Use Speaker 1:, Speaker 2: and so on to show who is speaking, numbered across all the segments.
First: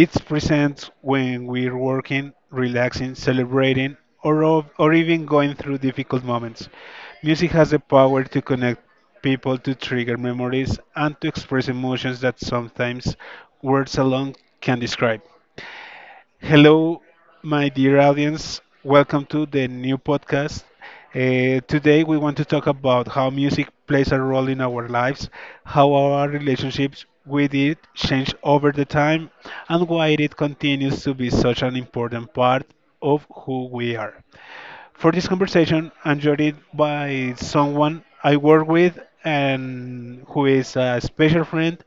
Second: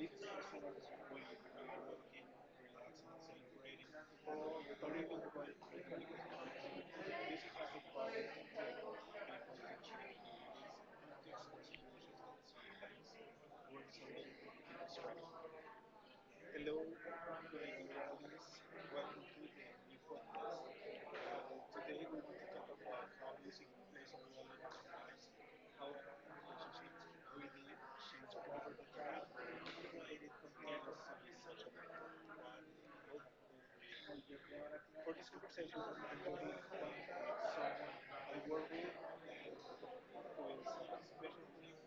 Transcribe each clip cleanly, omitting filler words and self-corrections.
Speaker 1: It's present when we're working, relaxing, celebrating, or or even going through difficult moments. Music has the power to connect people, to trigger memories, and to express emotions that sometimes words alone can describe. Hello, my dear audience. Welcome to the new podcast. Today, we want to talk about how music plays a role in our lives, how our relationships with it change over the time, and why it continues to be such an important part of who we are. For this conversation, I'm joined by someone I work with and who is a special friend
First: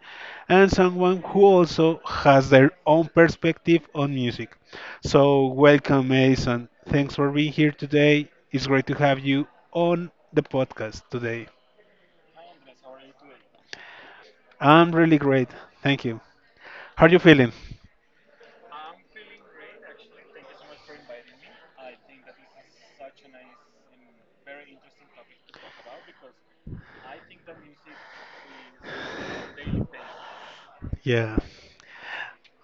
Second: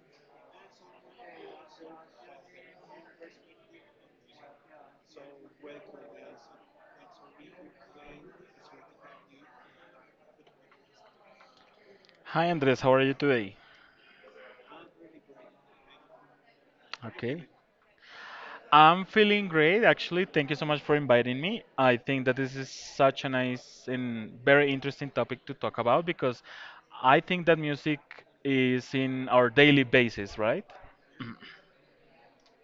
Speaker 1: and someone who also has their own perspective on music. So, welcome, Mason. Thanks for being here today. It's great to have you on the podcast today.
Speaker 2: Hi Andres, how are you today?
Speaker 1: I'm really great. Thank you. How are you
Speaker 2: Okay.
Speaker 1: feeling?
Speaker 2: I'm feeling great actually. Thank you so much for inviting me. I think that this is such a nice and very interesting topic to talk about because I think that music is in our daily basis, right?
Speaker 1: Yeah.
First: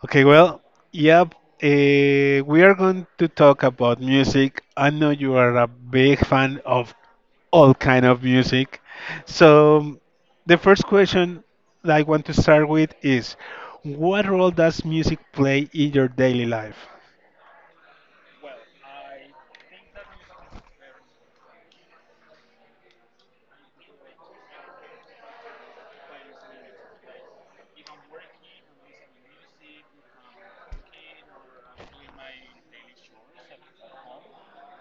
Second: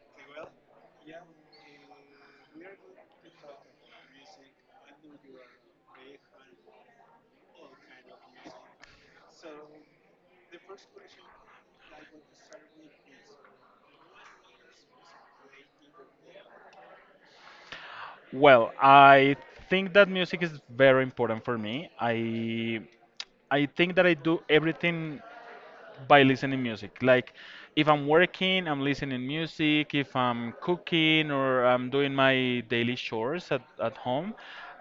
Speaker 1: Okay, well, yep. We are going to talk about music. I know you are a big fan of all kind of music. So the first question that I want to start with is, what role does music play in your daily life?
Speaker 2: Well, I think that music is very important for me. I think that I do everything by listening music. Like if I'm working, I'm listening music. If I'm cooking or I'm doing my daily chores at home,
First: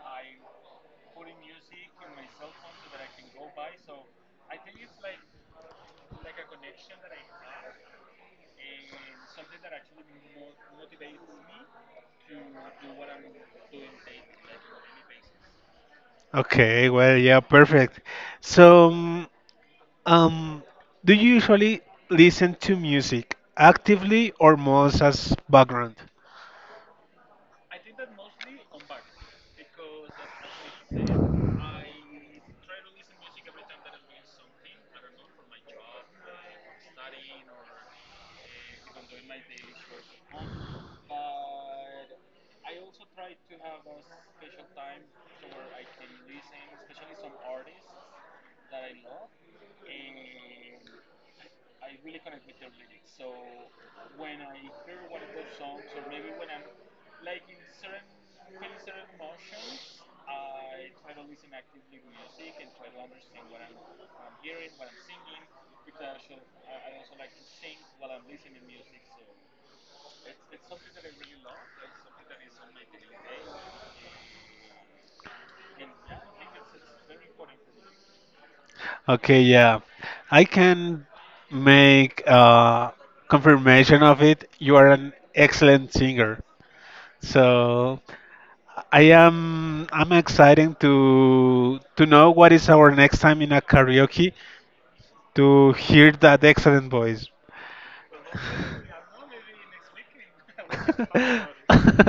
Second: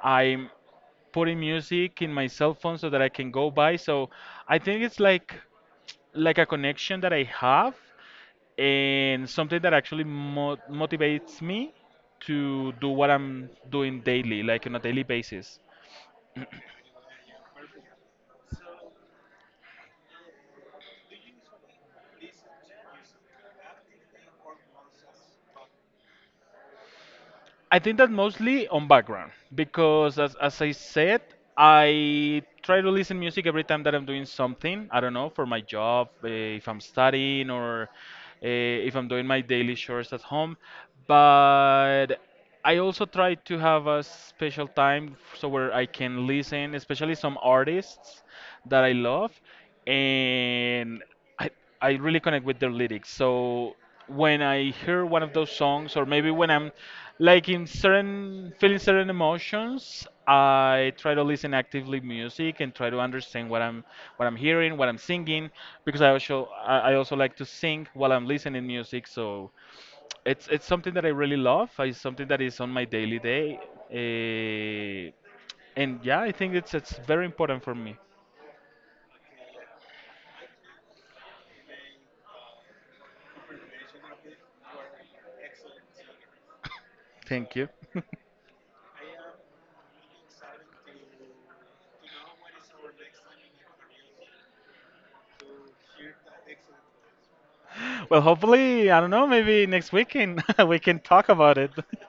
Speaker 2: I'm putting music in my cell phone so that I can go by. So I think it's like a connection that I have and something that actually motivates me to do what I'm doing daily, like on a daily basis.
Speaker 1: Okay, well, yeah, perfect. So, um, do you usually listen to music actively or most as background?
Speaker 2: I think that mostly on background because, as I said, I try to listen music every time that I'm doing something. I don't know for my job, if I'm studying or if I'm doing my daily chores at home. But I also try to have a special time so where I can listen, especially some artists that I love, and I I really connect with their lyrics. So when I hear one of those songs, or maybe when I'm like in certain feeling certain emotions, I try to listen actively music and try to understand what I'm hearing, what I'm singing, because I also like to sing while I'm listening music. So it's something that I really love. It's something that is on my daily day. eh, and yeah, I think it's very important for me.
Speaker 1: Okay, yeah, I can make confirmation of it. You are an excellent singer.
Speaker 2: Thank you.
Speaker 1: So I am I'm excited to know what is our next time in a karaoke to hear that excellent voice.
Speaker 2: Well, hopefully, I don't know, maybe next weekend we can talk about it.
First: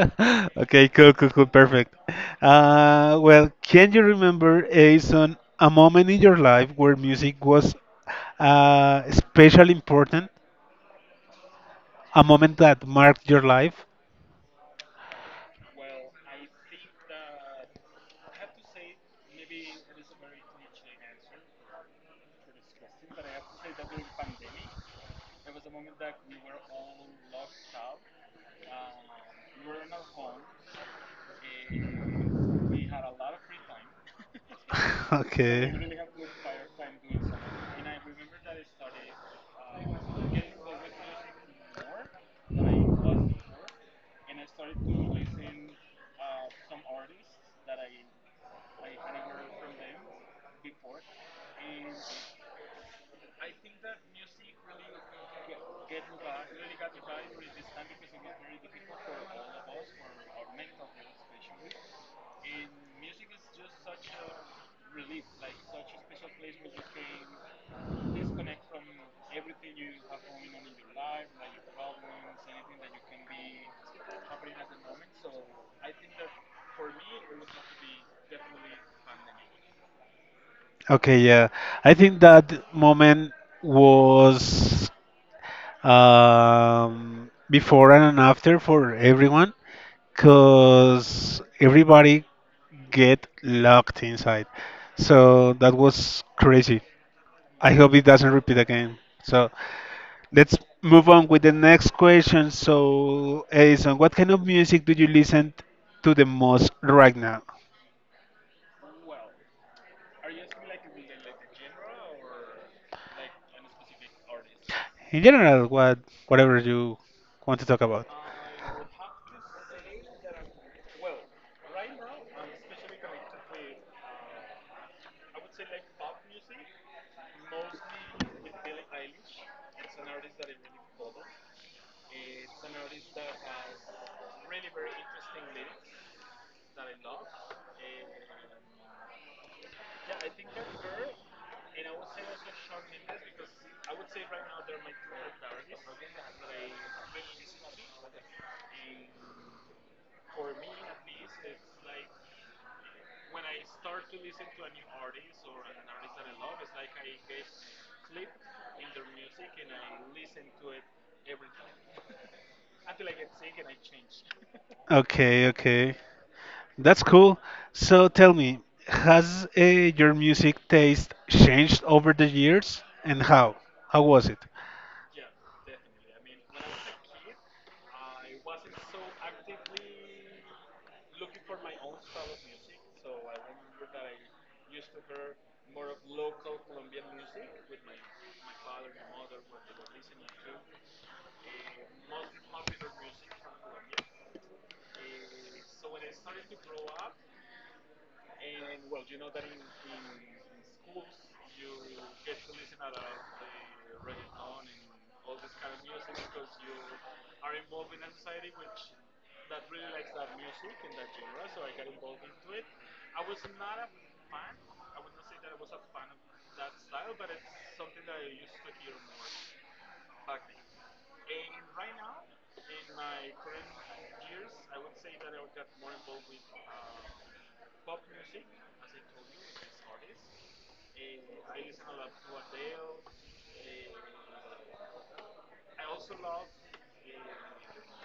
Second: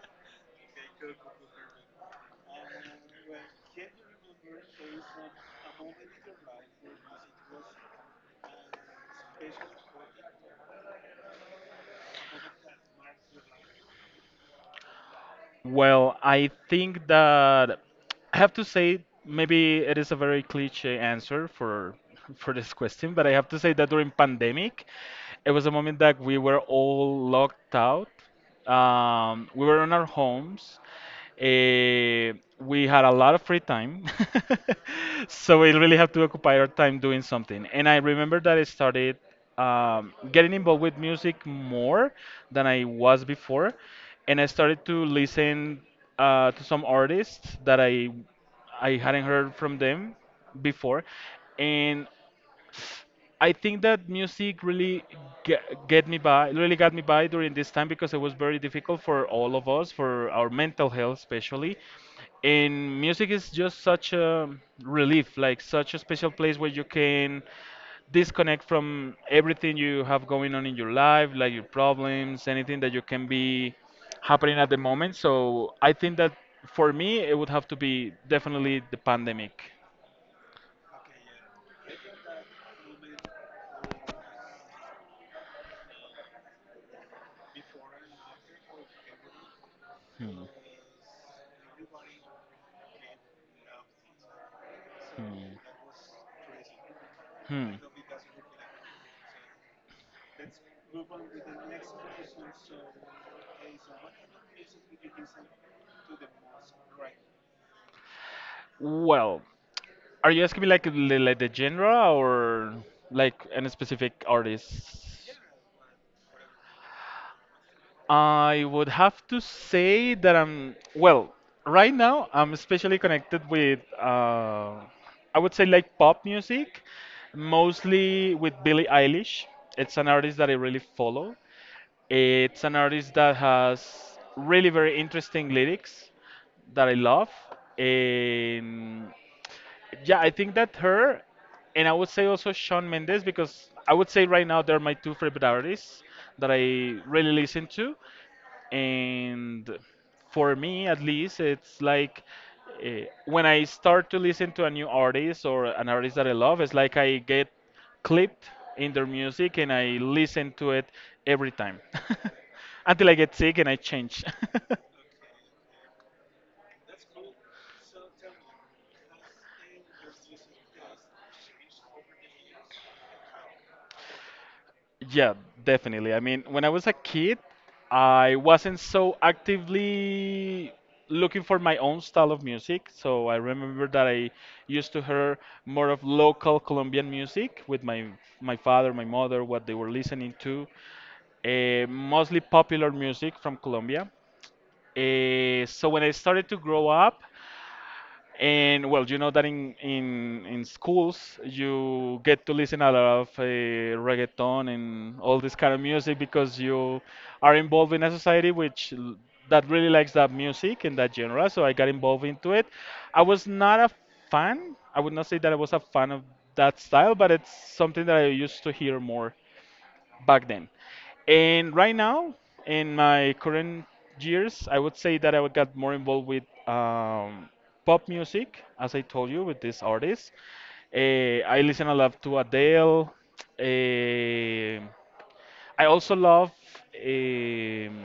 Speaker 1: Okay, cool, cool, cool, perfect. Well, can you remember, Aison, a moment in your life where music was especially important, a moment that marked your life?
Speaker 2: Well, I think that. I have to say, maybe it is a very cliche answer for for this question, but I have to say that during pandemic, it was a moment that we were all locked out. We were in our homes. Eh, we had a lot of free time,
Speaker 1: So we
Speaker 2: so we really
Speaker 1: okay.
Speaker 2: have to occupy our time doing something. And I remember that I started getting involved with music more than I was before, and I started to listen to some artists that I hadn't heard from them before, and I think that music really get, get me by, really got me by during this time because it was very difficult for all of us, for our mental health especially. And music is just such a relief, like such a special place where you can disconnect from everything you have going on in your life, like your problems, anything that you can be happening at the moment. So I think that for me, it would have to be definitely the pandemic.
Speaker 1: Okay, yeah. I think that moment was before and after for everyone
Speaker 2: Hmm.
Speaker 1: because everybody get locked inside. So that was crazy.
Speaker 2: Hmm. Hmm.
Speaker 1: I hope it doesn't repeat again. So let's move on with the next question. So, Edison, what kind of music do you listen to the most right now?
Speaker 2: Well, are you asking me like like the genre or like any specific
Speaker 1: In
Speaker 2: artist?
Speaker 1: general, whatever you want to talk about.
Speaker 2: I would have to say that I'm, well, right now I'm especially connected with, I would say like pop music, mostly with Billie Eilish. It's an artist that I really follow. It's an artist that has really very interesting lyrics that I love. And yeah, I think that her, and I would say also Shawn Mendes because I would say right now they're my two favorite artists that I really listen to. And for me, at least, it's like uh, when I start to listen to a new artist or an artist that I love, it's like I get clipped in their music and I listen to it every time until I get sick and I change.
Speaker 1: Okay, okay. That's cool. So tell me, has your music taste changed over the years and how? How was it?
Speaker 2: Yeah, definitely. I mean, when I was a kid, I wasn't so actively looking for my own style of music. So I remember that I used to hear more of local Colombian music with my father, my mother, what they were listening to, mostly popular music from Colombia. So when I started to grow up, and well, you know that in in schools you get to listen a lot of reggaeton and all this kind of music because you are involved in a society that really likes that music and that genre. So I got involved into it. I was not a fan. I would not say that I was a fan of that style, but it's something that I used to hear more back then. And right now, in my current years, I would say that I got more involved with pop music, as I told you, with this artist. Eh, I listen a lot to Adele. Eh, I also love um,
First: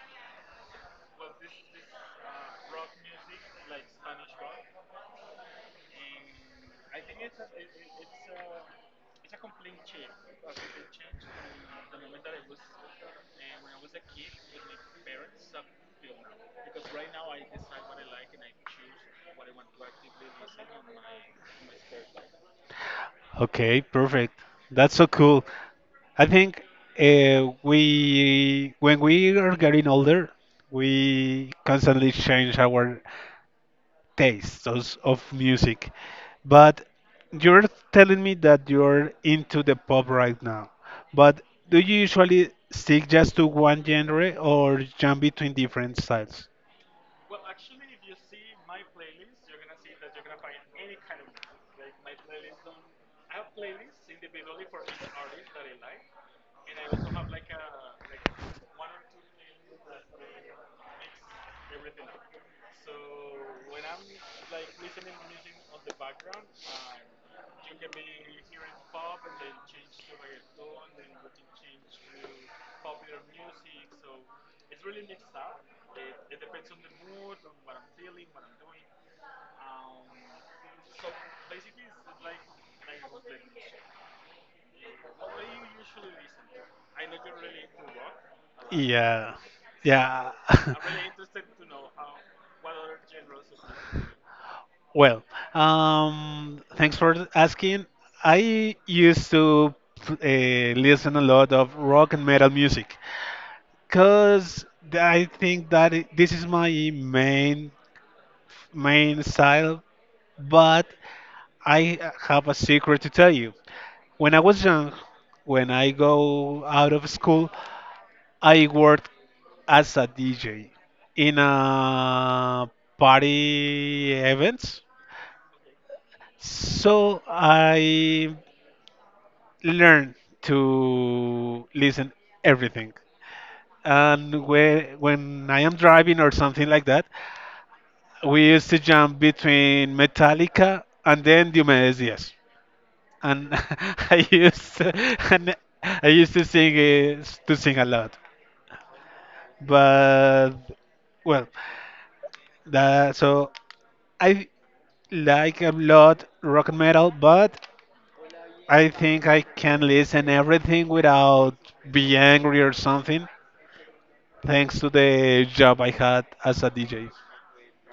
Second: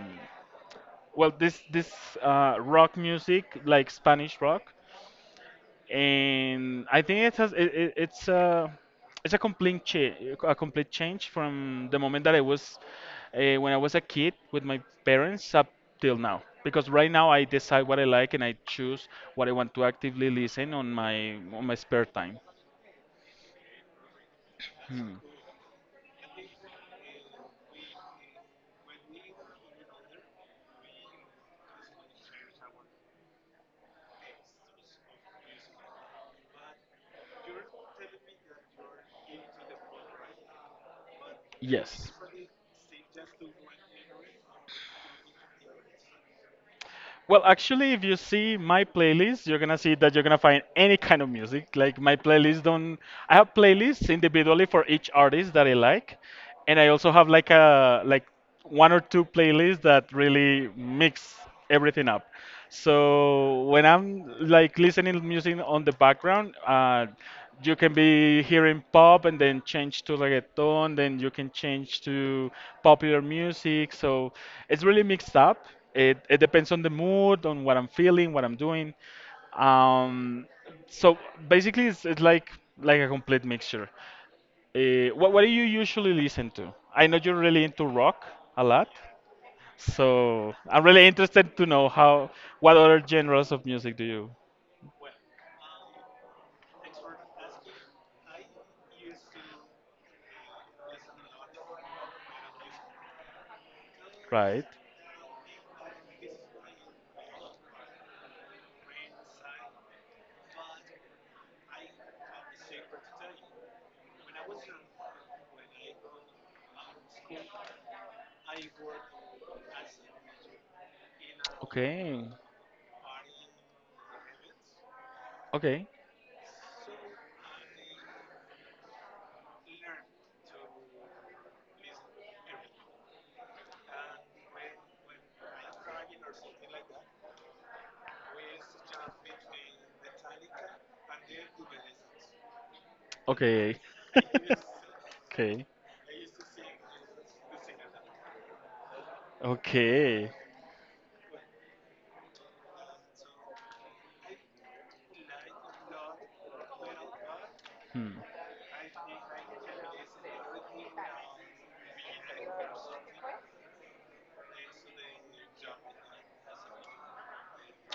Speaker 2: well this rock music like Spanish rock and I think it's a it's a complete cha- a complete change from the moment that I was when I was a kid with my parents up till now. Because right now I decide what I like and I choose what I want to actively listen on my spare time.
Speaker 1: Okay, perfect. That's so
Speaker 2: Hmm.
Speaker 1: cool. I think when we are getting older, we constantly change our tastes of music. But you're telling me that you're into the pop right now. But do you
Speaker 2: Yes.
Speaker 1: usually stick just to one genre or jump between different styles?
Speaker 2: Well, actually, if you see my playlist, you're gonna see that you're gonna find any kind of music. Like my playlist don't. I have playlists individually for each artist that I like, and I also have like a like one or two playlists that really mix everything up. So when I'm like listening music on the background, you can be hearing pop and then change to reggaeton, then you can change to popular music. So it's really mixed up. It depends on the mood, on what I'm feeling, what I'm doing. Um, so basically, it's like a complete mixture. What do you usually listen to? I know you're really into rock a lot.
Speaker 1: Yeah, yeah.
Speaker 2: So I'm really interested to know how what other genres of music do you
Speaker 1: Well, thanks for asking. I used to listen a lot of rock and metal music
Speaker 2: write?
Speaker 1: because I think that this is my main main style. But I have a secret to tell you. When I was young, when I go out of school, I worked as a DJ in
Speaker 2: Okay,
Speaker 1: a party events.
Speaker 2: okay,
Speaker 1: So I learn to listen everything. And when I am driving or something like that, we used to jump between Metallica and then Diomedes Diaz. And
Speaker 2: okay,
Speaker 1: I used to, and
Speaker 2: okay,
Speaker 1: I used to sing to sing a lot.
Speaker 2: okay.
Speaker 1: But well, that, so I like a lot rock and metal, but
Speaker 2: Hmm.
Speaker 1: I think I can listen everything without be angry or something, thanks to the job I had as a DJ.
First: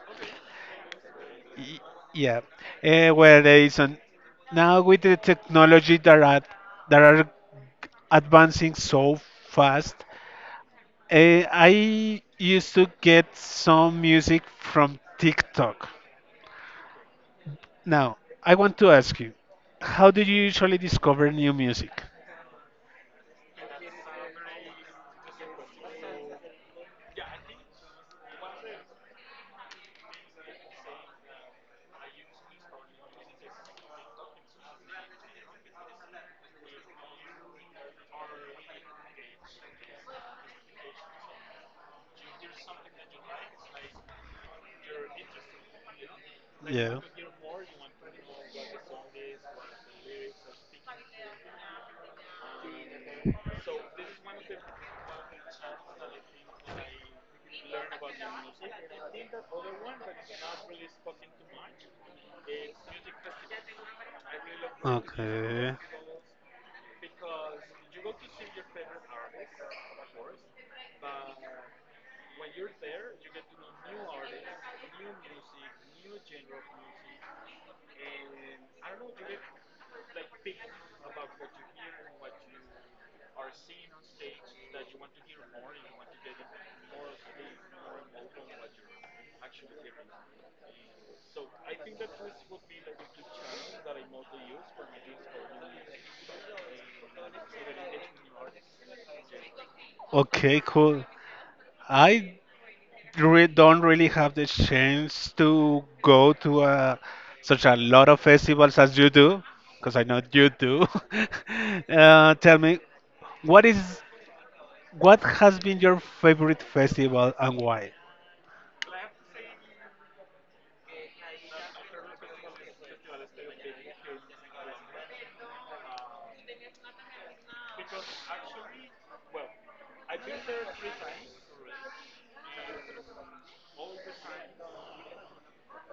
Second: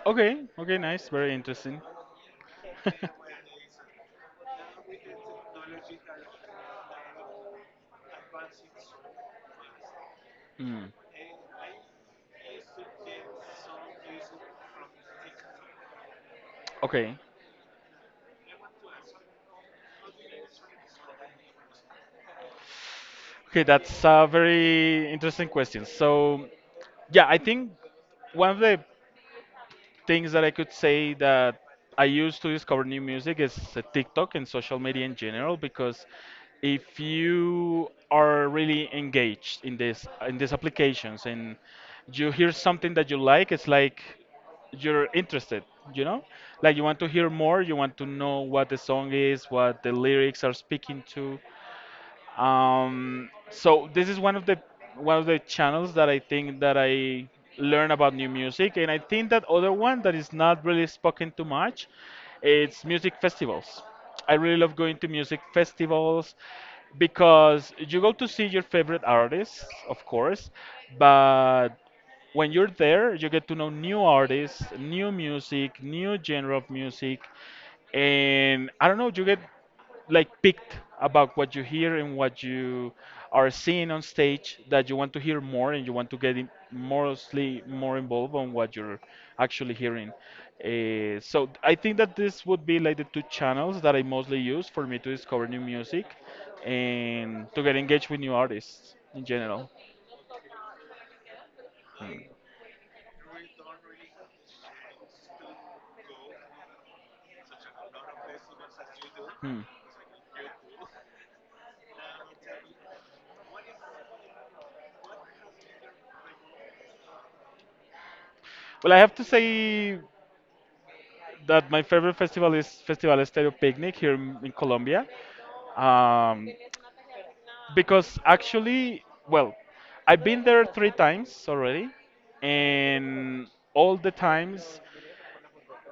Speaker 2: Okay, okay, nice, very interesting.
Speaker 1: Yeah. Eh, well, Edison, now with the technology that are advancing so fast,
Speaker 2: Hmm.
Speaker 1: I used to get some music from TikTok.
Speaker 2: Okay,
Speaker 1: Now, I want to ask you, how do you usually discover new music?
Speaker 2: okay, that's a very interesting question. So yeah, I think one of the things that I could say that I use to discover new music is TikTok and social media in general because if you are really engaged in this in these applications and you hear something that you like, it's like you're interested, you know? Like you
Speaker 1: Yeah.
Speaker 2: want to hear more, you want to know what the song is, what the lyrics are speaking to. So this is one of the channels that I think that I learn about new music, and I think that other one that is not really spoken too much, it's music festivals. I really love going to music
Speaker 1: Okay.
Speaker 2: festivals because you go to see your favorite artists, of course, but when you're there, you get to know new artists, new music, new genre of music, and I don't know, you get like picked about what you hear and what you are seeing on stage that you want to hear more and you want to get in mostly more involved on what you're actually hearing. So I think that this would be like the two channels that I mostly use for me to discover new music and to get engaged with new artists in general.
Speaker 1: Okay, cool. I re don't really have the chance to go to such a lot of festivals as you do,
Speaker 2: Hmm.
Speaker 1: because I know you do. Tell me, what is what has been your favorite festival and why?
Speaker 2: Well, I have to say that my favorite festival is Festival Estéreo Picnic here in Colombia. Um, because actually, well, I've been there three times already, and all the times,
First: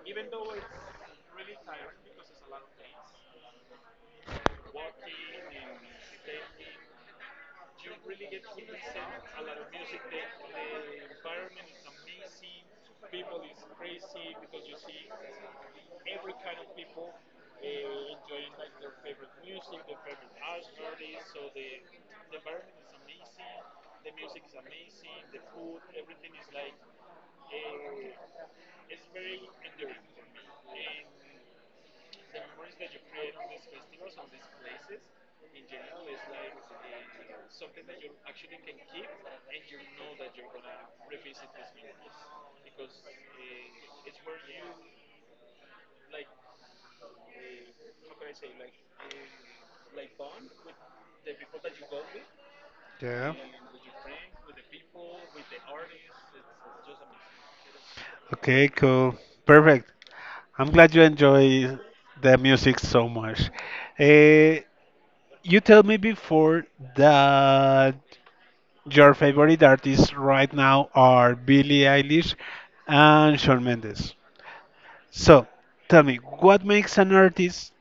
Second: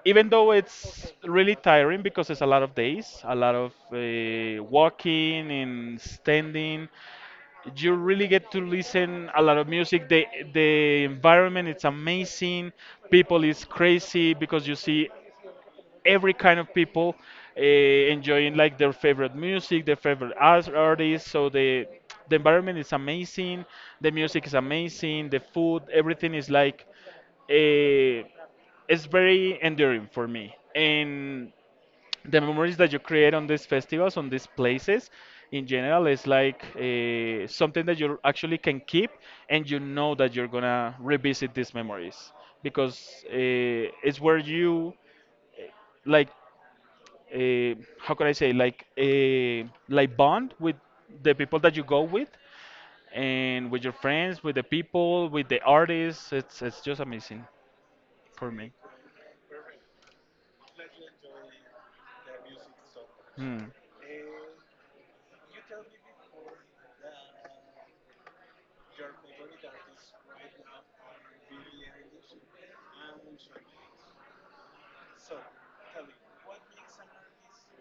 Speaker 2: even though it's really tiring because it's a lot of days, a lot of walking and standing, you really get to listen a lot of music. The environment it's amazing. People is crazy because you see every kind of people enjoying like their favorite music, their favorite artists. So the environment is amazing, the music is amazing, the food, everything is like uh, it's very enduring for me. And the memories that you create on these festivals, on these places, in general, is like something that you actually can keep, and you know that you're gonna revisit these memories because it's where you like how could I say like a like bond with the people that you go with
Speaker 1: Yeah.
Speaker 2: and with your friends, with the people, with the artists. It's just amazing for
Speaker 1: Okay,
Speaker 2: me.
Speaker 1: cool. Perfect. I'm glad you enjoy the music so much.
Speaker 2: Hmm.
Speaker 1: Eh, you told me before that your favorite artists right now are Billie Eilish and Shawn Mendes. So, tell me, what makes an artist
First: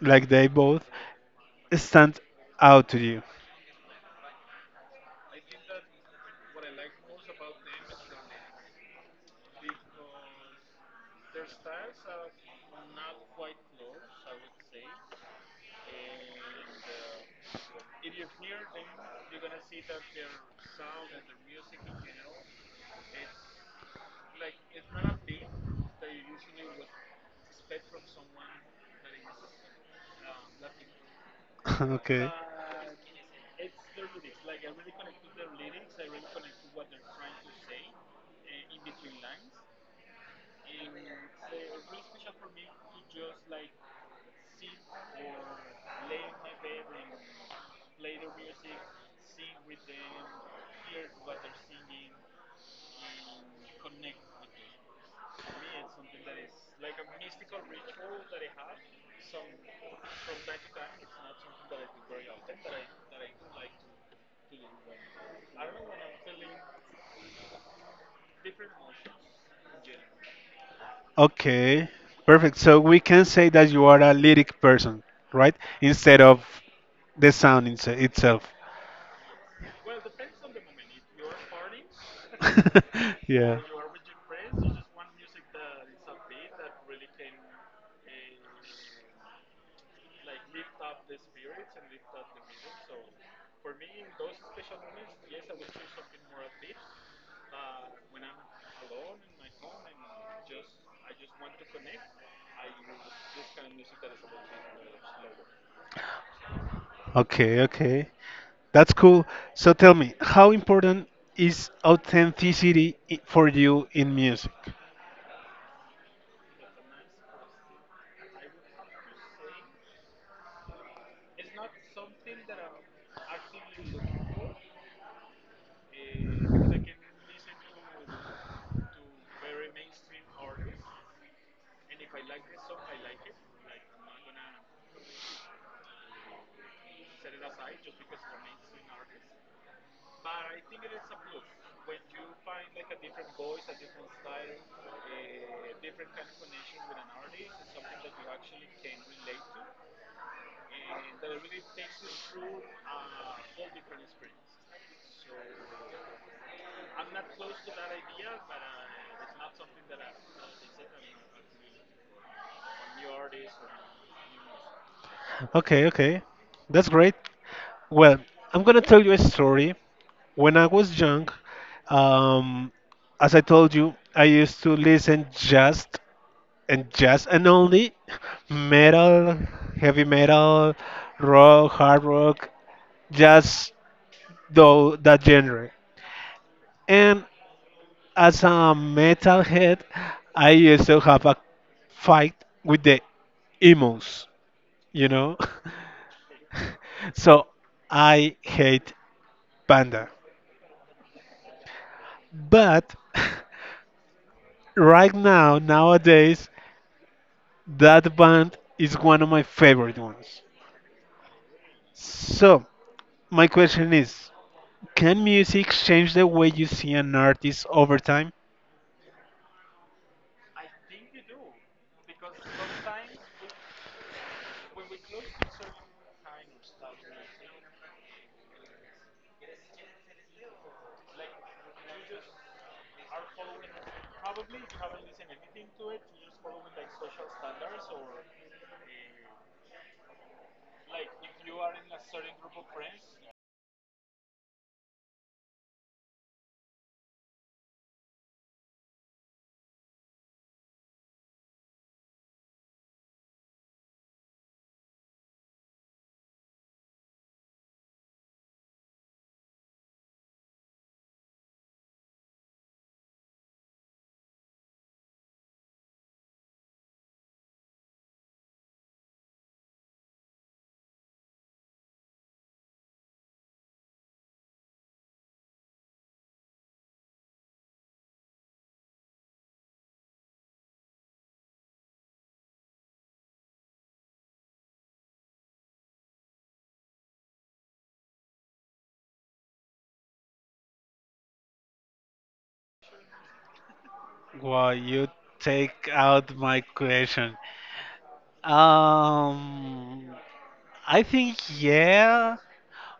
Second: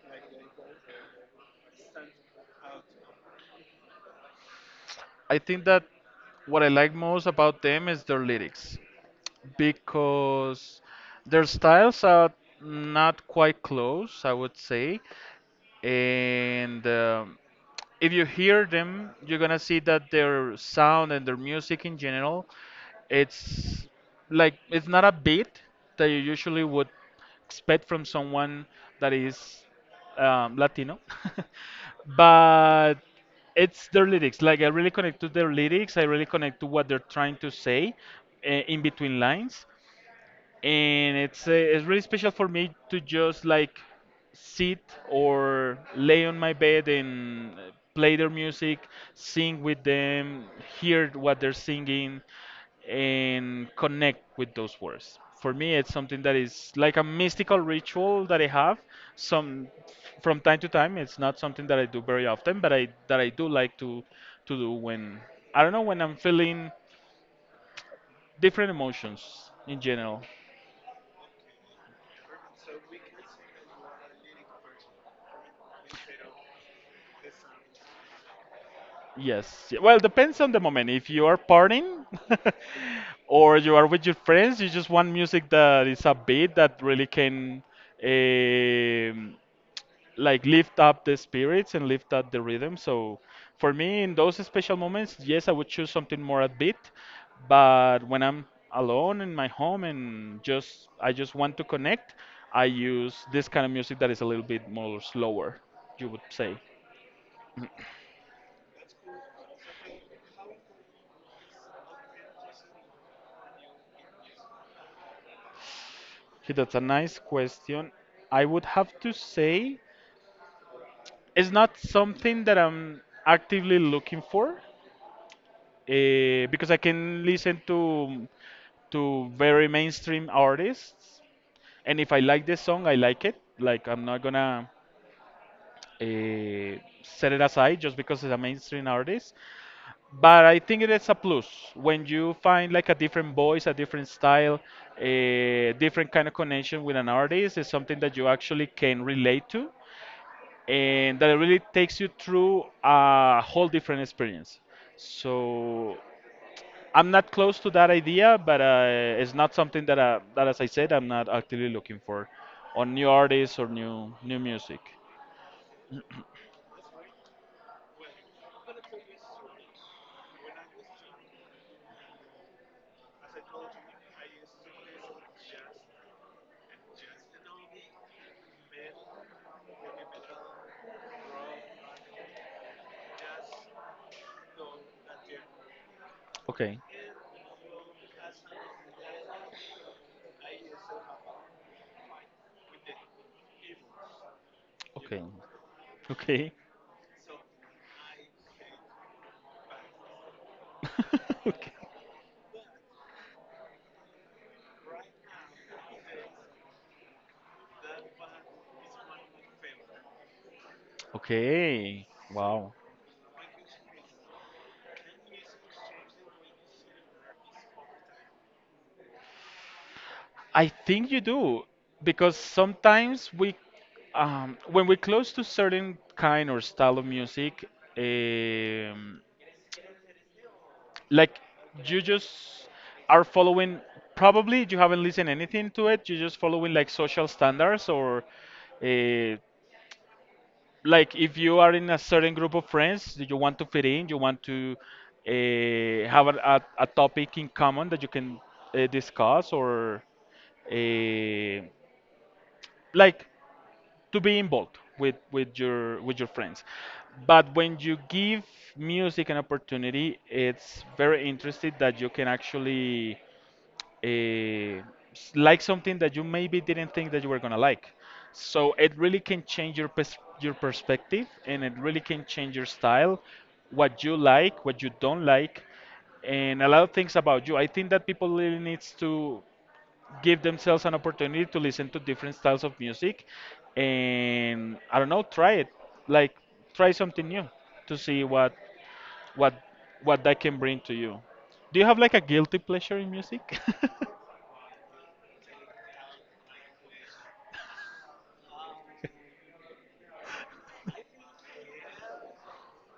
Speaker 1: like they both stand out to you?
Speaker 2: I think that what I like most about them is their lyrics because their styles are not quite close, I would say. And if you hear them, you're gonna see that their sound and their music in general, it's like it's not a beat that you usually would expect from someone that is Latino,
Speaker 1: Okay.
Speaker 2: but it's their lyrics. Like I really connect to their lyrics. I really connect to what they're trying to say in between lines and it's really special for me to just like sit or lay on my bed and play their music, sing with them, hear what they're singing, and connect with those words. For me, it's something that is like a mystical ritual that I have. Some From time to time, it's not something that I do very often, but I do like to do when I don't know when I'm feeling different emotions in general.
Speaker 1: Okay, perfect. So we can say that you are a lyric person, right? Instead of the sound in itself.
Speaker 2: Yes. Well, depends on the moment. If you are partying
Speaker 1: Yeah.
Speaker 2: or you are with your friends, you just want music that is a beat that really can um, like lift up the spirits and lift up the rhythm. So for me, in those special moments, yes, I would choose something more upbeat. But when I'm alone in my home and just I just want to connect, I use this kind of music that is a little bit more slower, you would say.
Speaker 1: Okay, okay. That's cool. So tell me, how important is authenticity for you in music?
Speaker 2: He, that's a nice question. I would have to say it's not something that I'm actively looking for because I can listen to very mainstream artists, and if I like the song, I like it. Like I'm not gonna uh, set it aside just because it's a mainstream artist. But I think it is a plus when you find like a different voice, a different style, a different kind of connection with an artist. Is something that you actually can relate to and that really takes you through a whole different experience. So I'm not close to that idea, but it's not something that, as I said, I'm not actively looking for on new artists or new music.
Speaker 1: Okay, okay. That's great. Well, I'm gonna tell you a story. When I was young, um, as I told you, I used to listen just and only metal, heavy metal, rock, hard rock, just though that genre.
Speaker 2: Okay,
Speaker 1: And as a metalhead, I used to have a fight with the emos, you
Speaker 2: okay,
Speaker 1: know.
Speaker 2: okay,
Speaker 1: So I hate Panda,
Speaker 2: okay,
Speaker 1: but right now nowadays that band is one of my favorite ones.
Speaker 2: okay.
Speaker 1: So,
Speaker 2: Wow.
Speaker 1: my question is, can music change the way you see an artist over time?
Speaker 2: I think you do because sometimes we when we close to certain kind or style of music, um, like you just are following probably you haven't listened anything to it you're just following like social standards or uh, like if you are in a certain group of friends that you want to fit in you want to have a topic in common that you can discuss or uh, like to be involved with your friends but when you give music an opportunity it's very interesting that you can actually uh, like something that you maybe didn't think that you were gonna like. So it really can change your perspective, and it really can change your style, what you like, what you don't like, and a lot of things about you. I think that people really needs to give themselves an opportunity to listen to different styles of music and I don't know, try it. Like try something new to see what what what that can bring to you. Do you have like a guilty pleasure in music?
Speaker 1: Well, you take out my question. Um, I think, yeah.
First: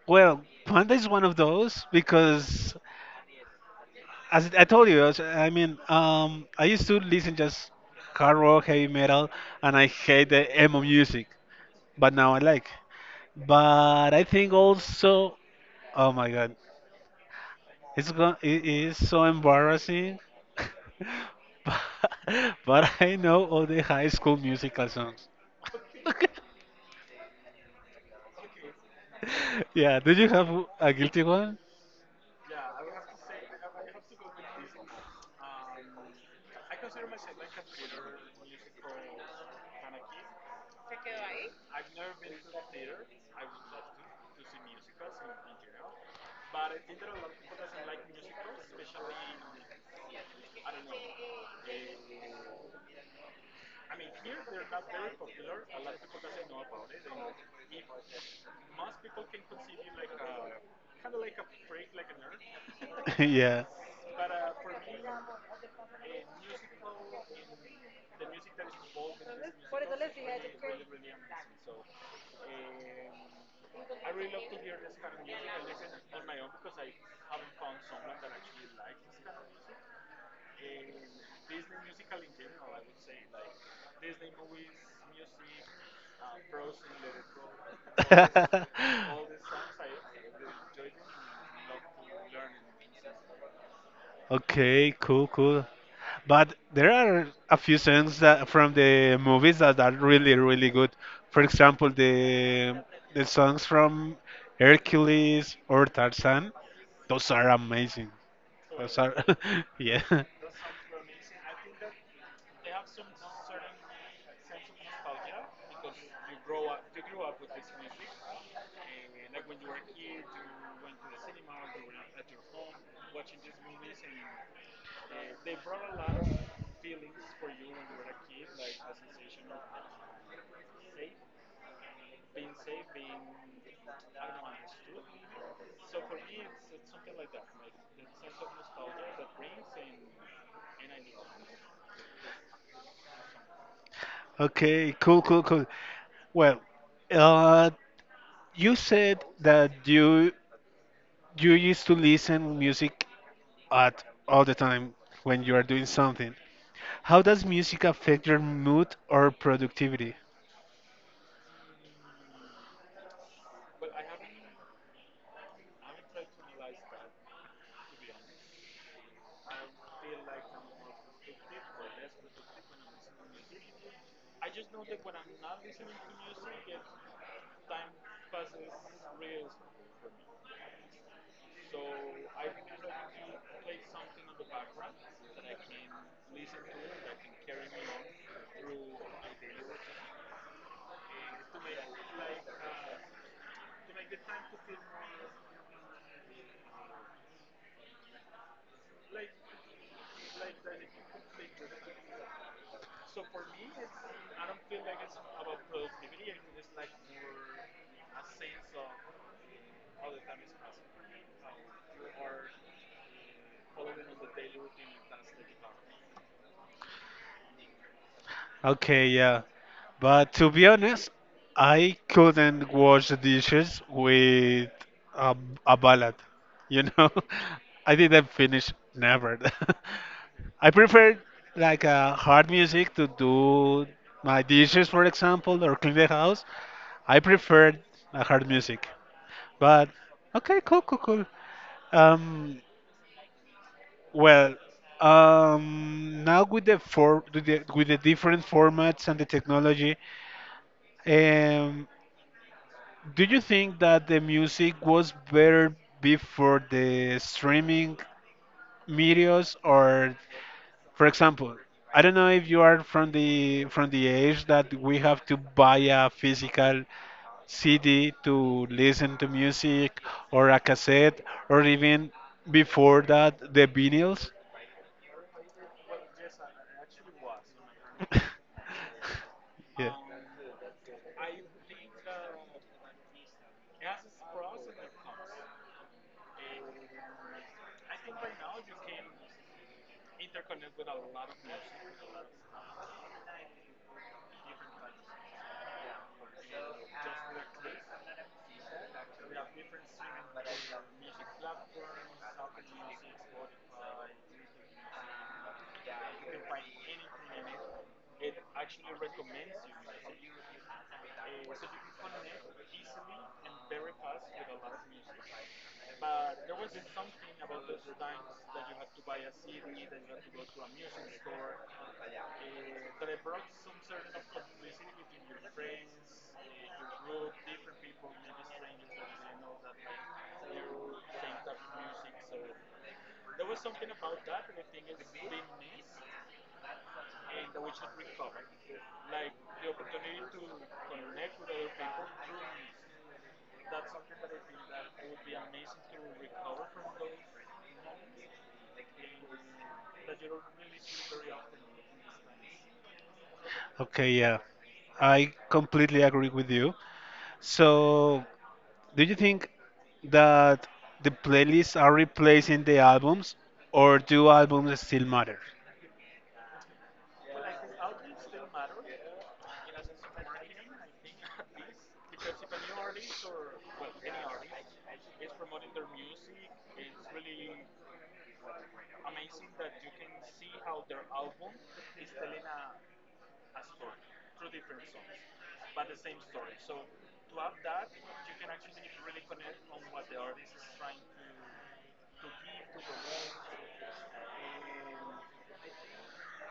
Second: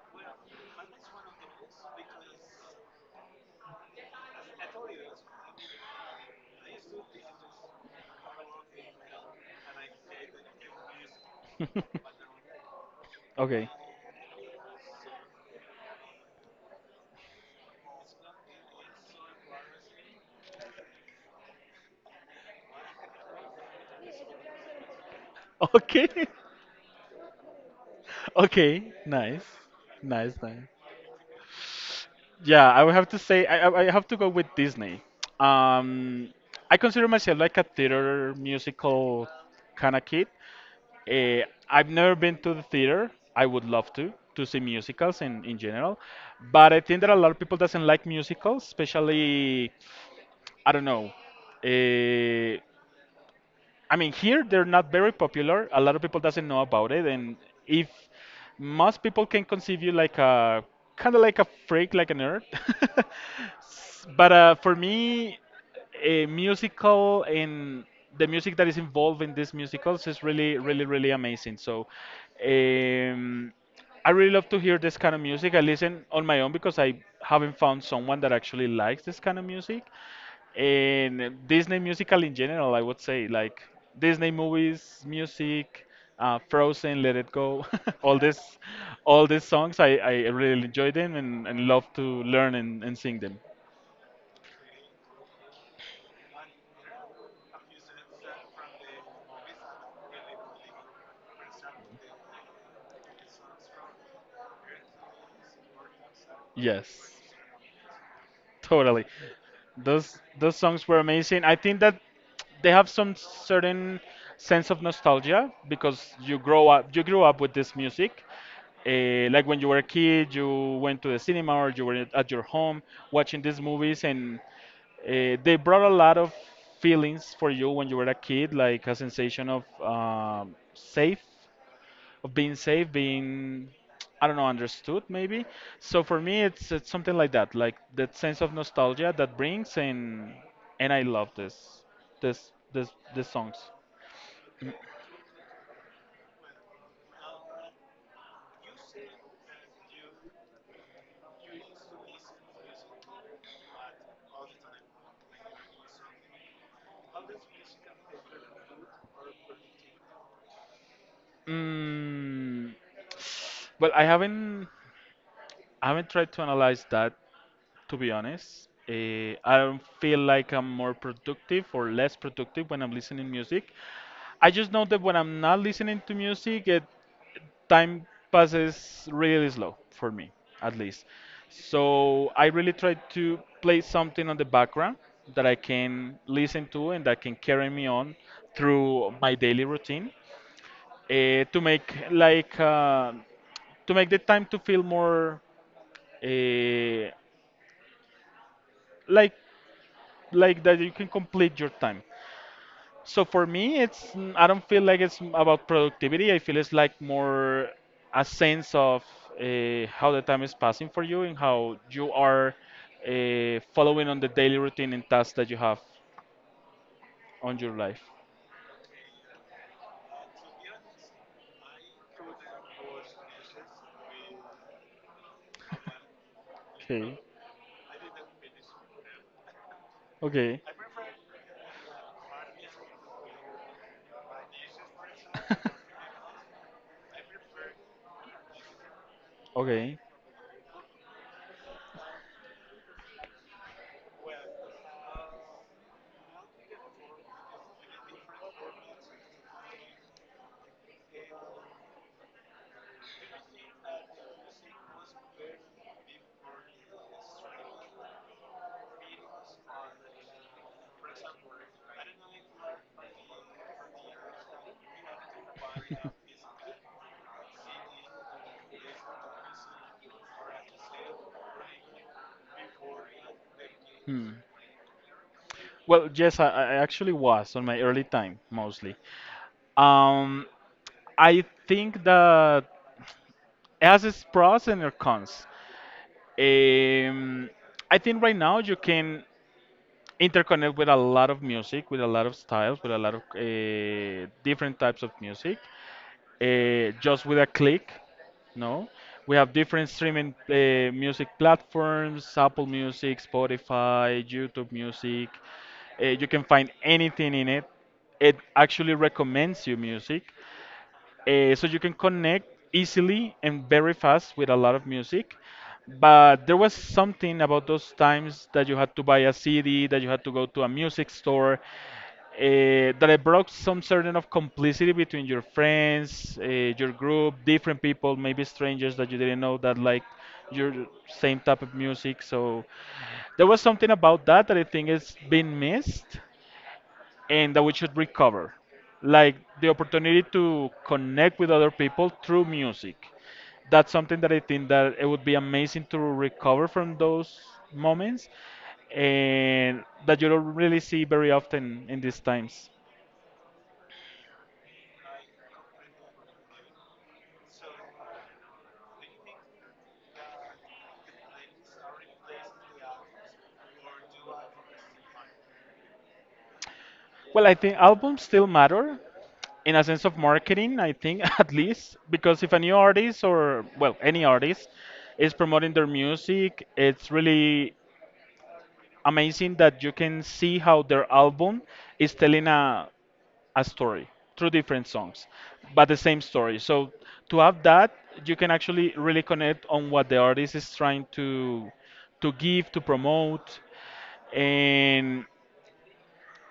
Speaker 1: Well, Panda is one of those because, as I told you, I used to listen just hard rock, heavy metal, and I hate the emo music, but now I like.
Speaker 2: Okay.
Speaker 1: But I think also, oh my God, it is so embarrassing. but, but I know all the High School Musical songs.
Speaker 2: Okay. Okay. Nice.
Speaker 1: Yeah, do you
Speaker 2: Nice,
Speaker 1: have
Speaker 2: nice.
Speaker 1: a guilty one?
Speaker 2: Yeah, I would have to say I have to go with Disney. Um I consider myself like a theater musical kind of kid. Eh, I've never been to the theater. I would love to see musicals in general, but I think that a lot of people doesn't like musicals, especially I don't know. Uh, I mean, here they're not very popular. A lot of people doesn't know about it, and if most people can conceive you like a kind of like a freak, like a nerd.
Speaker 1: Yeah.
Speaker 2: But for me, a musical and the music that is involved in these musicals is really, really, really amazing. So, um, I really love to hear this kind of music. I listen on my own because I haven't found someone that actually likes this kind of music. And Disney musical in general, I would say, like Disney movies, music, Frozen, Let It Go, all this, all these songs, I really enjoy them and love to learn and sing them.
Speaker 1: Okay, cool, cool. But there are a few songs that from the movies that are really, really good. For example, the songs from Hercules or Tarzan,
Speaker 2: Yes.
Speaker 1: those are amazing. Oh,
Speaker 2: Totally.
Speaker 1: sorry.
Speaker 2: Those
Speaker 1: Yeah.
Speaker 2: those songs were amazing. I think that they have some certain sense of nostalgia because you grew up with this music. Like when you were a kid, you went to the cinema or you were at your home watching these movies, and they brought a lot of feelings for you when you were a kid, like a sensation of safe of being safe, being I don't know, understood maybe. So for me, it's something like that sense of nostalgia that brings, and I love this, this songs.
Speaker 1: Okay, cool, cool, cool. Well, uh, you said that you used to listen music at all the time when you are doing something. How does music affect your mood or productivity?
Speaker 2: Mm, well, I haven't tried to analyze that, to be honest. I don't feel like I'm more productive or less productive when I'm listening music. I just know that when I'm not listening to music, it time passes really slow for me, at least. So I really try to play something on the background that I can listen to and that can carry me on through my daily routine uh, to make like uh, to make the time to feel more uh, like like that you can complete your time. So for me, I don't feel like about productivity. I feel it's like more a sense of how the time is passing for you and how you are following on the daily routine and tasks that you have on your life.
Speaker 1: Okay, yeah. But to be honest, I couldn't wash the dishes with a, a ballad. You know,
Speaker 2: Okay.
Speaker 1: I didn't finish never.
Speaker 2: Okay.
Speaker 1: I prefer like hard music to do my dishes, for example, or clean the house. I prefer hard music. But
Speaker 2: Okay.
Speaker 1: okay, cool, cool, cool. Um, well, now with with the different formats and the technology, um, do you think that the music was better before the streaming medias, or, for example, I don't know if you are from the age that we have to buy a physical CD to listen to music, or a cassette, or even before that the
Speaker 2: Hmm.
Speaker 1: vinyls.
Speaker 2: Well, yes, I actually was on my early time mostly.
Speaker 1: Yeah.
Speaker 2: Um, I think that it has its pros and its cons. Um, I think right now you can interconnect with a lot of music, with a lot of styles, with a lot of different types of music, just with a click. No, we have different streaming music platforms: Apple Music, Spotify, YouTube Music. You can find anything in it. It actually recommends you music. So you can connect easily and very fast with a lot of music. But there was something about those times that you had to buy a CD, that you had to go to a music store, that it brought some certain of complicity between your friends, your group, different people, maybe strangers that you didn't know that like your same type of music. So there was something about that that I think is being missed and that we should recover like the opportunity to connect with other people through music. That's something that I think that it would be amazing to recover from those moments and that you don't really see very often in these times.
Speaker 1: Okay, yeah. I completely agree with you. So, do you think that the playlists are replacing the albums, or do albums still matter?
Speaker 2: Well, I think albums still matter in a sense of marketing I think at least because if a new artist or well any artist is promoting their music it's really amazing that you can see how their album is telling a story through different songs, but the same story. So to have that, you can actually really connect on what the artist is trying to give, to promote, and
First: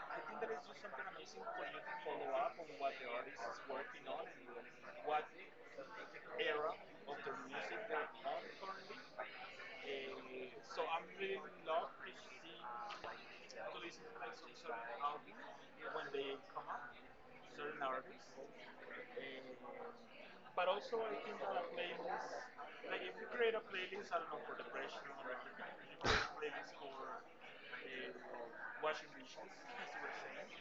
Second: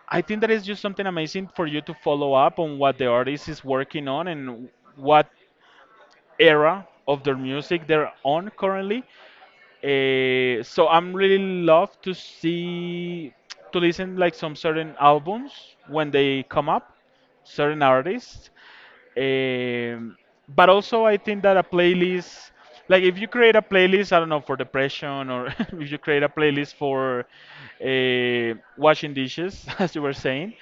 Speaker 2: I think that is just something amazing for you to follow up on what the artist is working on and what era of their music they're on currently. So I'm really love to see to listen like some certain albums when they come up, certain artists. Um, but also I think that a playlist, like if you create a playlist, I don't know for depression or if you create a playlist for washing dishes, as you were saying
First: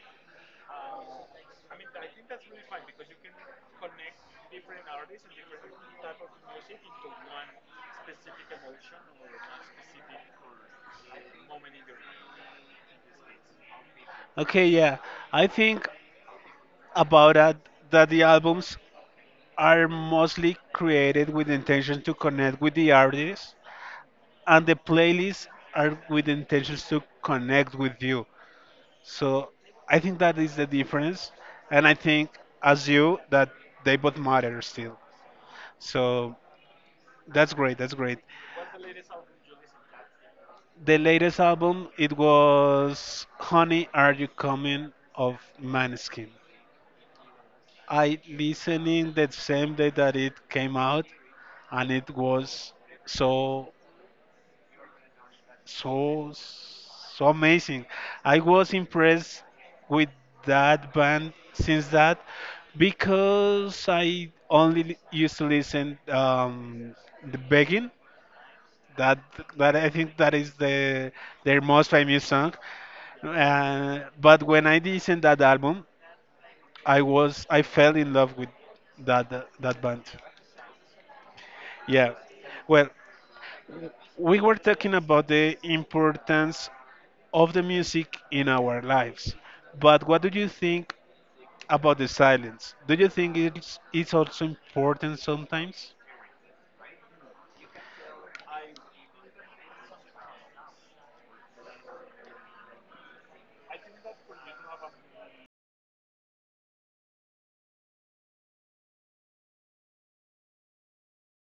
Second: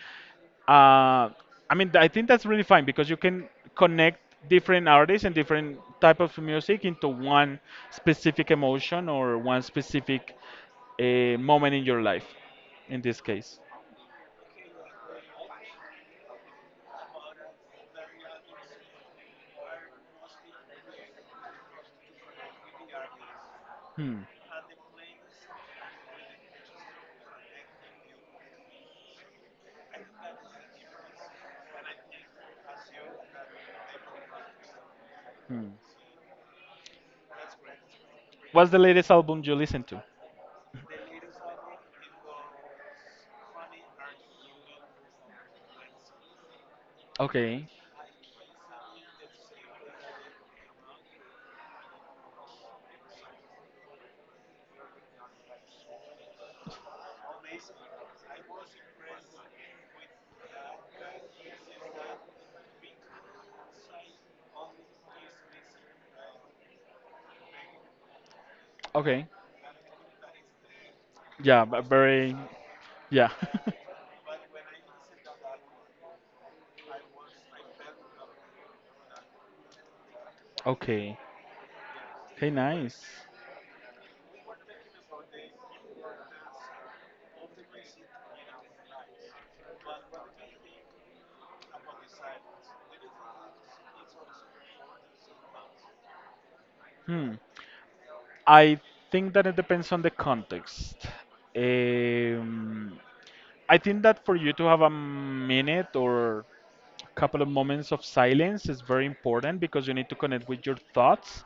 Speaker 2: uh, I mean, I think that's really fine because you can connect different artists and different type of music into one specific emotion or one specific moment in your life. In this case,
Speaker 1: Okay, yeah. I think about that that the albums are mostly created with the intention to connect with the artist,
Speaker 2: hmm.
Speaker 1: and the playlists are with intentions to connect with you. So I think that is the difference, and I think as you that they both matter still.
Speaker 2: Hmm.
Speaker 1: So that's great. That's great.
Speaker 2: What's the latest album you listen to?
Speaker 1: The latest album it was "Honey, Are You Coming" of Maneskin.
Speaker 2: Okay,
Speaker 1: I listening the same day that it came out, and it was so so so amazing. I was impressed with that band since that because I only used to listen the begging that
Speaker 2: okay,
Speaker 1: I think that is the their
Speaker 2: yeah, but
Speaker 1: most famous
Speaker 2: very,
Speaker 1: song.
Speaker 2: yeah,
Speaker 1: But when I listened that album, I fell in love with that band.
Speaker 2: okay,
Speaker 1: Yeah.
Speaker 2: okay,
Speaker 1: Well,
Speaker 2: nice.
Speaker 1: we were talking about the importance of the music in our lives. But what do you think about the silence? Do you think it's also important sometimes?
Speaker 2: Hmm. I think that it depends on the context. Um, I think that for you to have a minute or couple of moments of silence is very important because you need to connect with your thoughts,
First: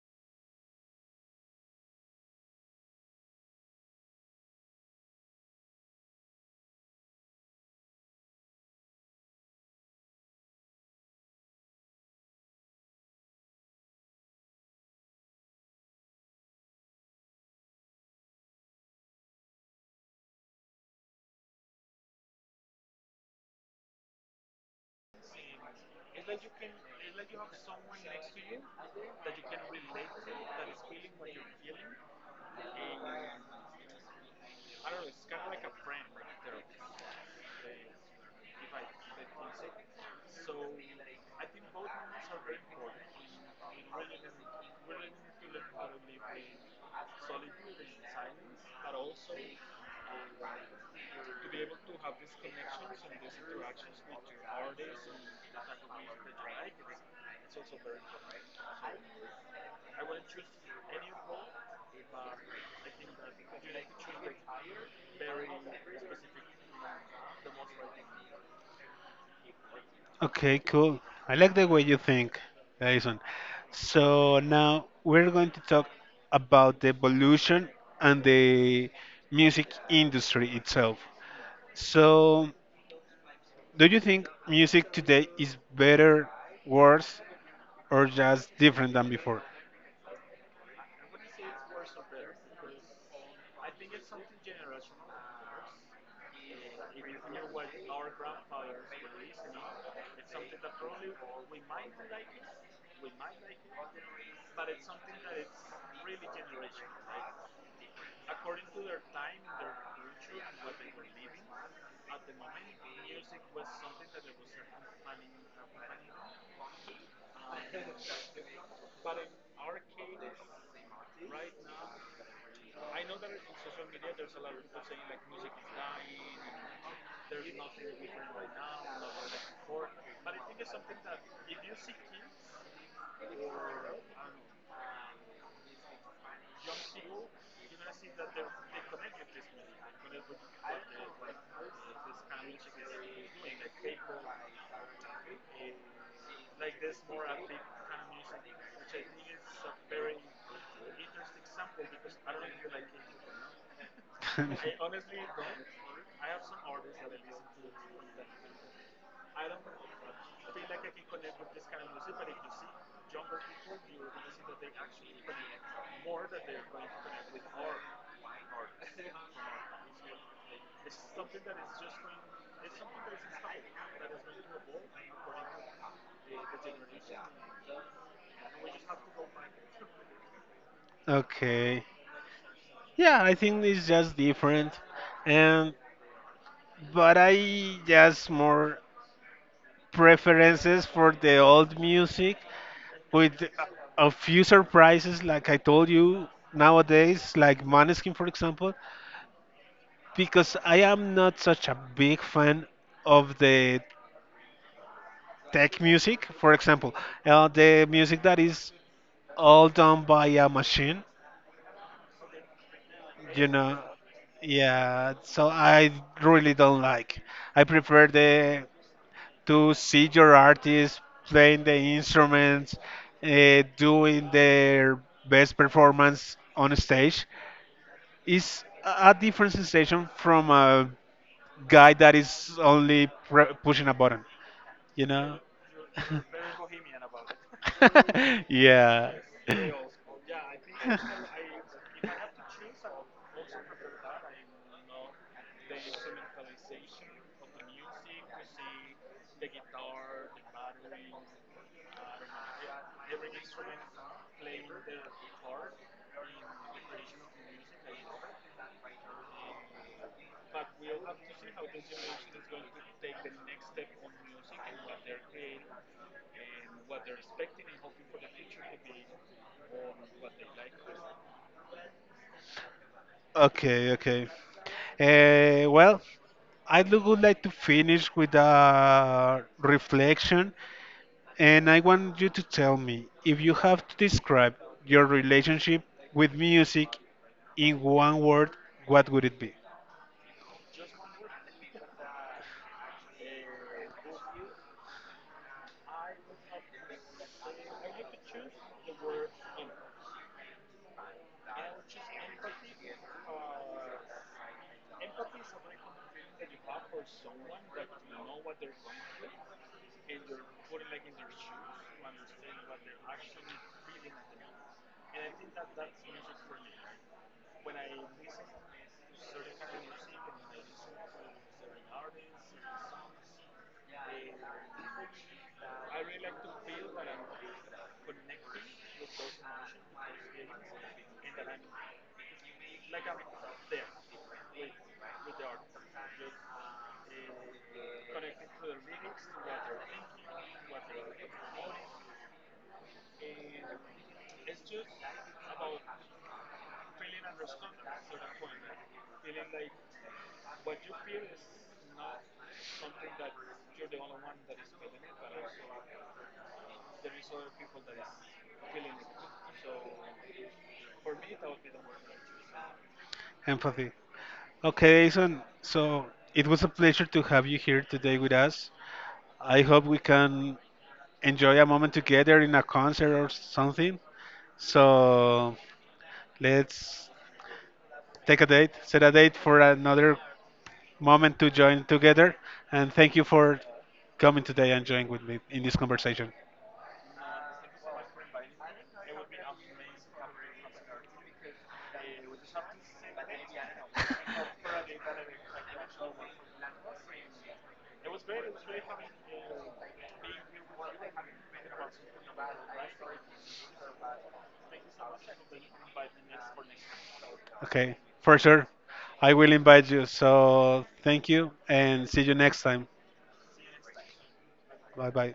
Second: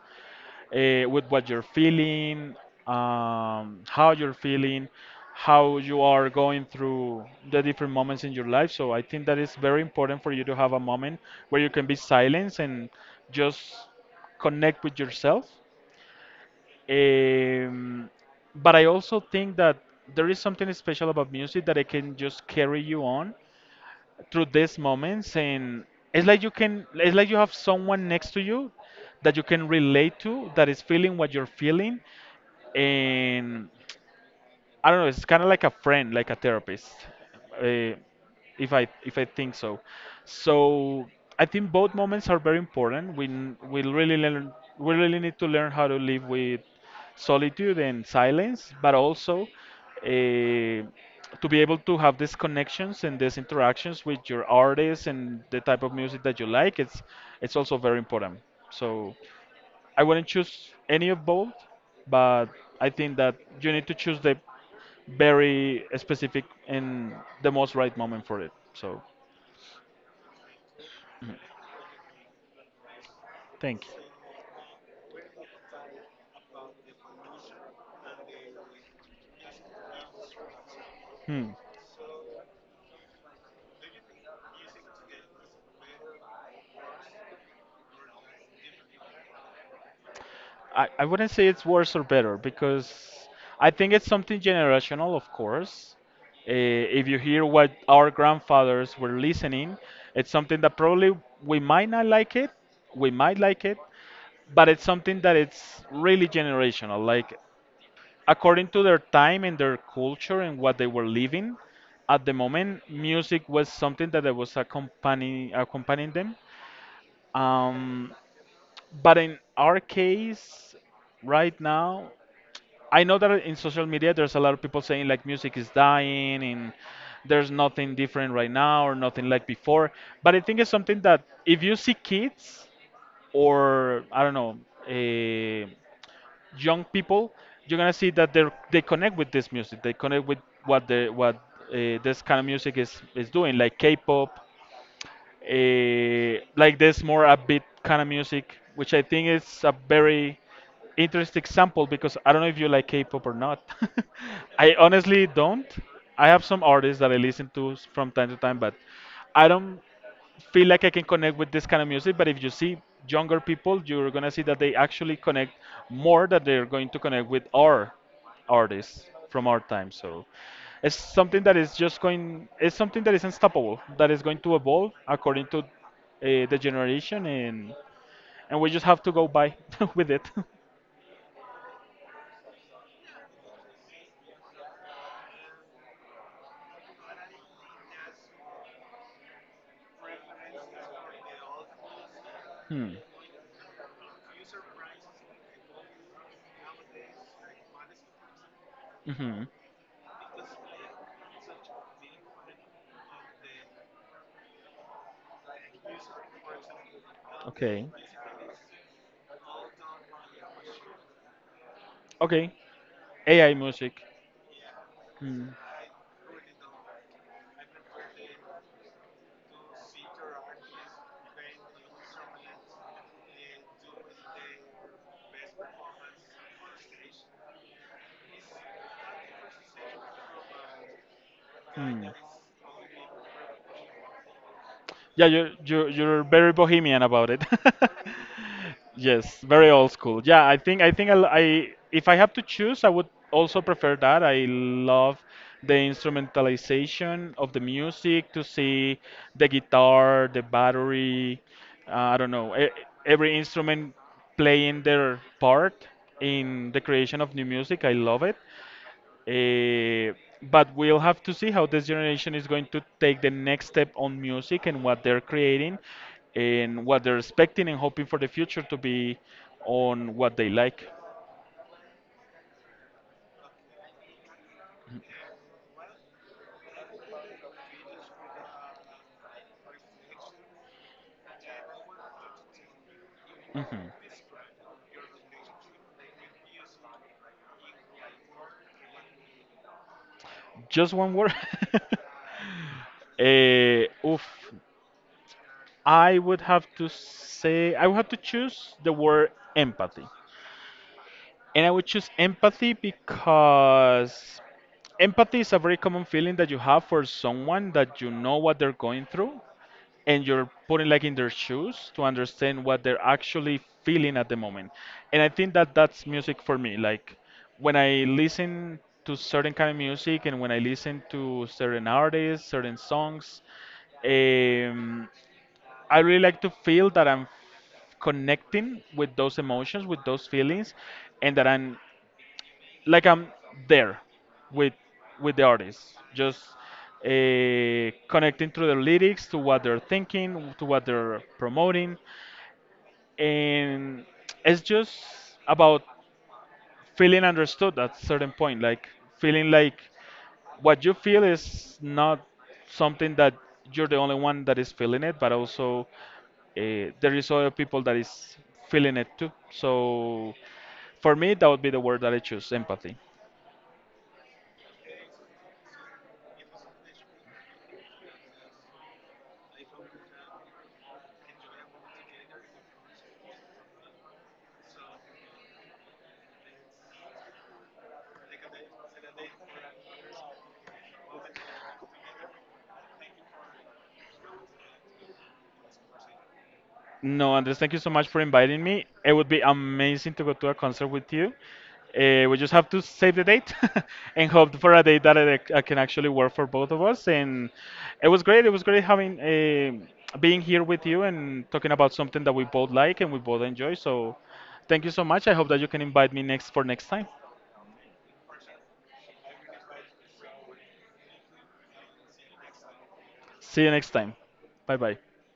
Speaker 2: with what you're feeling, how you're feeling, how you are going through the different moments in your life. So I think that it's very important for you to have a moment where you can be silent and just connect with yourself um, but I also think that there is something special about music that it can just carry you on through these moments, and it's like you can, it's like you have someone next to you that you can relate to, that is feeling what you're feeling, and I don't know. It's kind of like a friend, like a therapist, uh, if I think so. So I think both moments are very important. We really learn we really need to learn how to live with solitude and silence, but also uh, to be able to have these connections and these interactions with your artists and the type of music that you like. It's also very important. So. I wouldn't choose any of both, but I think that you need to choose the very specific and the most right moment for it. So,
Speaker 1: Okay, cool. I like the way you think, Jason.
Speaker 2: thank you.
Speaker 1: So now we're going to talk about the evolution and the music industry itself.
Speaker 2: Hmm.
Speaker 1: So, do you think music today is better, worse, or just different than before?
Speaker 2: I wouldn't say it's worse or better because I think it's something generational, of course. If you hear what our grandfathers were listening, it's something that probably we might not like it, we might like it, but it's something that it's really generational. Like according to their time and their culture and what they were living at the moment, music was something that I was accompanying them, um, but in our case right now, I know that in social media there's a lot of people saying like music is dying and there's nothing different right now or nothing like before. But I think it's something that if you see kids or I don't know, eh, young people, you're gonna see that they connect with this music. They connect with what this kind of music is doing, like K-pop, like this more upbeat kind of music, which I think is a very interesting example because I don't know if you like K-pop or not. I honestly don't. I have some artists that I listen to s- from time to time, but I don't feel like I can connect with this kind of music. But if you see younger people, you're gonna see that they actually connect more, that they're going to connect with our artists from our time. So it's something that is just going. It's something that is unstoppable. That is going to evolve according to the generation, and we just have to go by with it.
Speaker 1: Okay. Yeah, I think it's just different, and but I just more preferences for the old music
Speaker 2: Hmm.
Speaker 1: with a few surprises, like I told you nowadays, like Maneskin, for example,
Speaker 2: Hmm.
Speaker 1: because I am not such a big fan of the tech music, for example,
Speaker 2: Okay.
Speaker 1: the music that is all done by a machine,
Speaker 2: Okay.
Speaker 1: you
Speaker 2: AI
Speaker 1: know.
Speaker 2: music.
Speaker 1: Yeah,
Speaker 2: Hmm.
Speaker 1: so I really don't like. I prefer the to see your artists playing the instruments, doing their best performance on stage is a different sensation from a guy
Speaker 2: Hmm.
Speaker 1: that is only pushing a button, you
Speaker 2: Yeah,
Speaker 1: know?
Speaker 2: you're very bohemian about it.
Speaker 1: Yeah.
Speaker 2: Yes, very old school. Yeah, I think I'll, I if I have to choose, I would also prefer that. I love the instrumentalization of the music, to see the guitar, the battery, I don't know, e- every instrument playing their part in the creation of new music. I love it. Eh, but we'll have to see how this generation is going to take the next step on music and what they're creating and what they're expecting and hoping for the future to be on what they like.
Speaker 1: Okay, okay. Well, I do would like to finish with a reflection. And I want you to tell me, if you have
Speaker 2: Mhm.
Speaker 1: to describe your relationship with music in one word, what would it be?
Speaker 2: Just one word. Oof. I would have to choose the word empathy. And I would choose empathy because empathy is a very common feeling that you have for someone that you know what they're going through and you're putting like in their shoes to understand what they're actually feeling at the moment. And I think that that's music for me. Like when I listen to certain kind of music and when I listen to certain artists, certain songs, um, I really like to feel that I'm connecting with those emotions, with those feelings, and that I'm there with with the artists, just connecting through the lyrics to what they're thinking, to what they're promoting, and it's just about feeling understood at a certain point, like feeling like what you feel is not something that you're the only one that is feeling it, but also there is other people that is feeling it too. So for me, that would be the word that I choose, empathy.
Speaker 1: Empathy. Okay, Jason, so it was a pleasure to have you here today with us. I hope we can enjoy a moment together in a concert or something. So let's take a date, set a date for another moment to join together. And thank you for coming today and joining with me in this conversation.
Speaker 2: No, Andres, thank you so much for inviting me. It would be amazing to go to a concert with you. We just have to save the date and hope for a date that I can actually work for both of us. And It was great having being here with you and talking about something that we both like and we both enjoy. So, thank you so much. I hope that you can invite me next for next time.
Speaker 1: Okay, for sure. I will invite you. So thank you and see you next time.
Speaker 2: See you next time. Bye bye.
Speaker 1: Bye bye.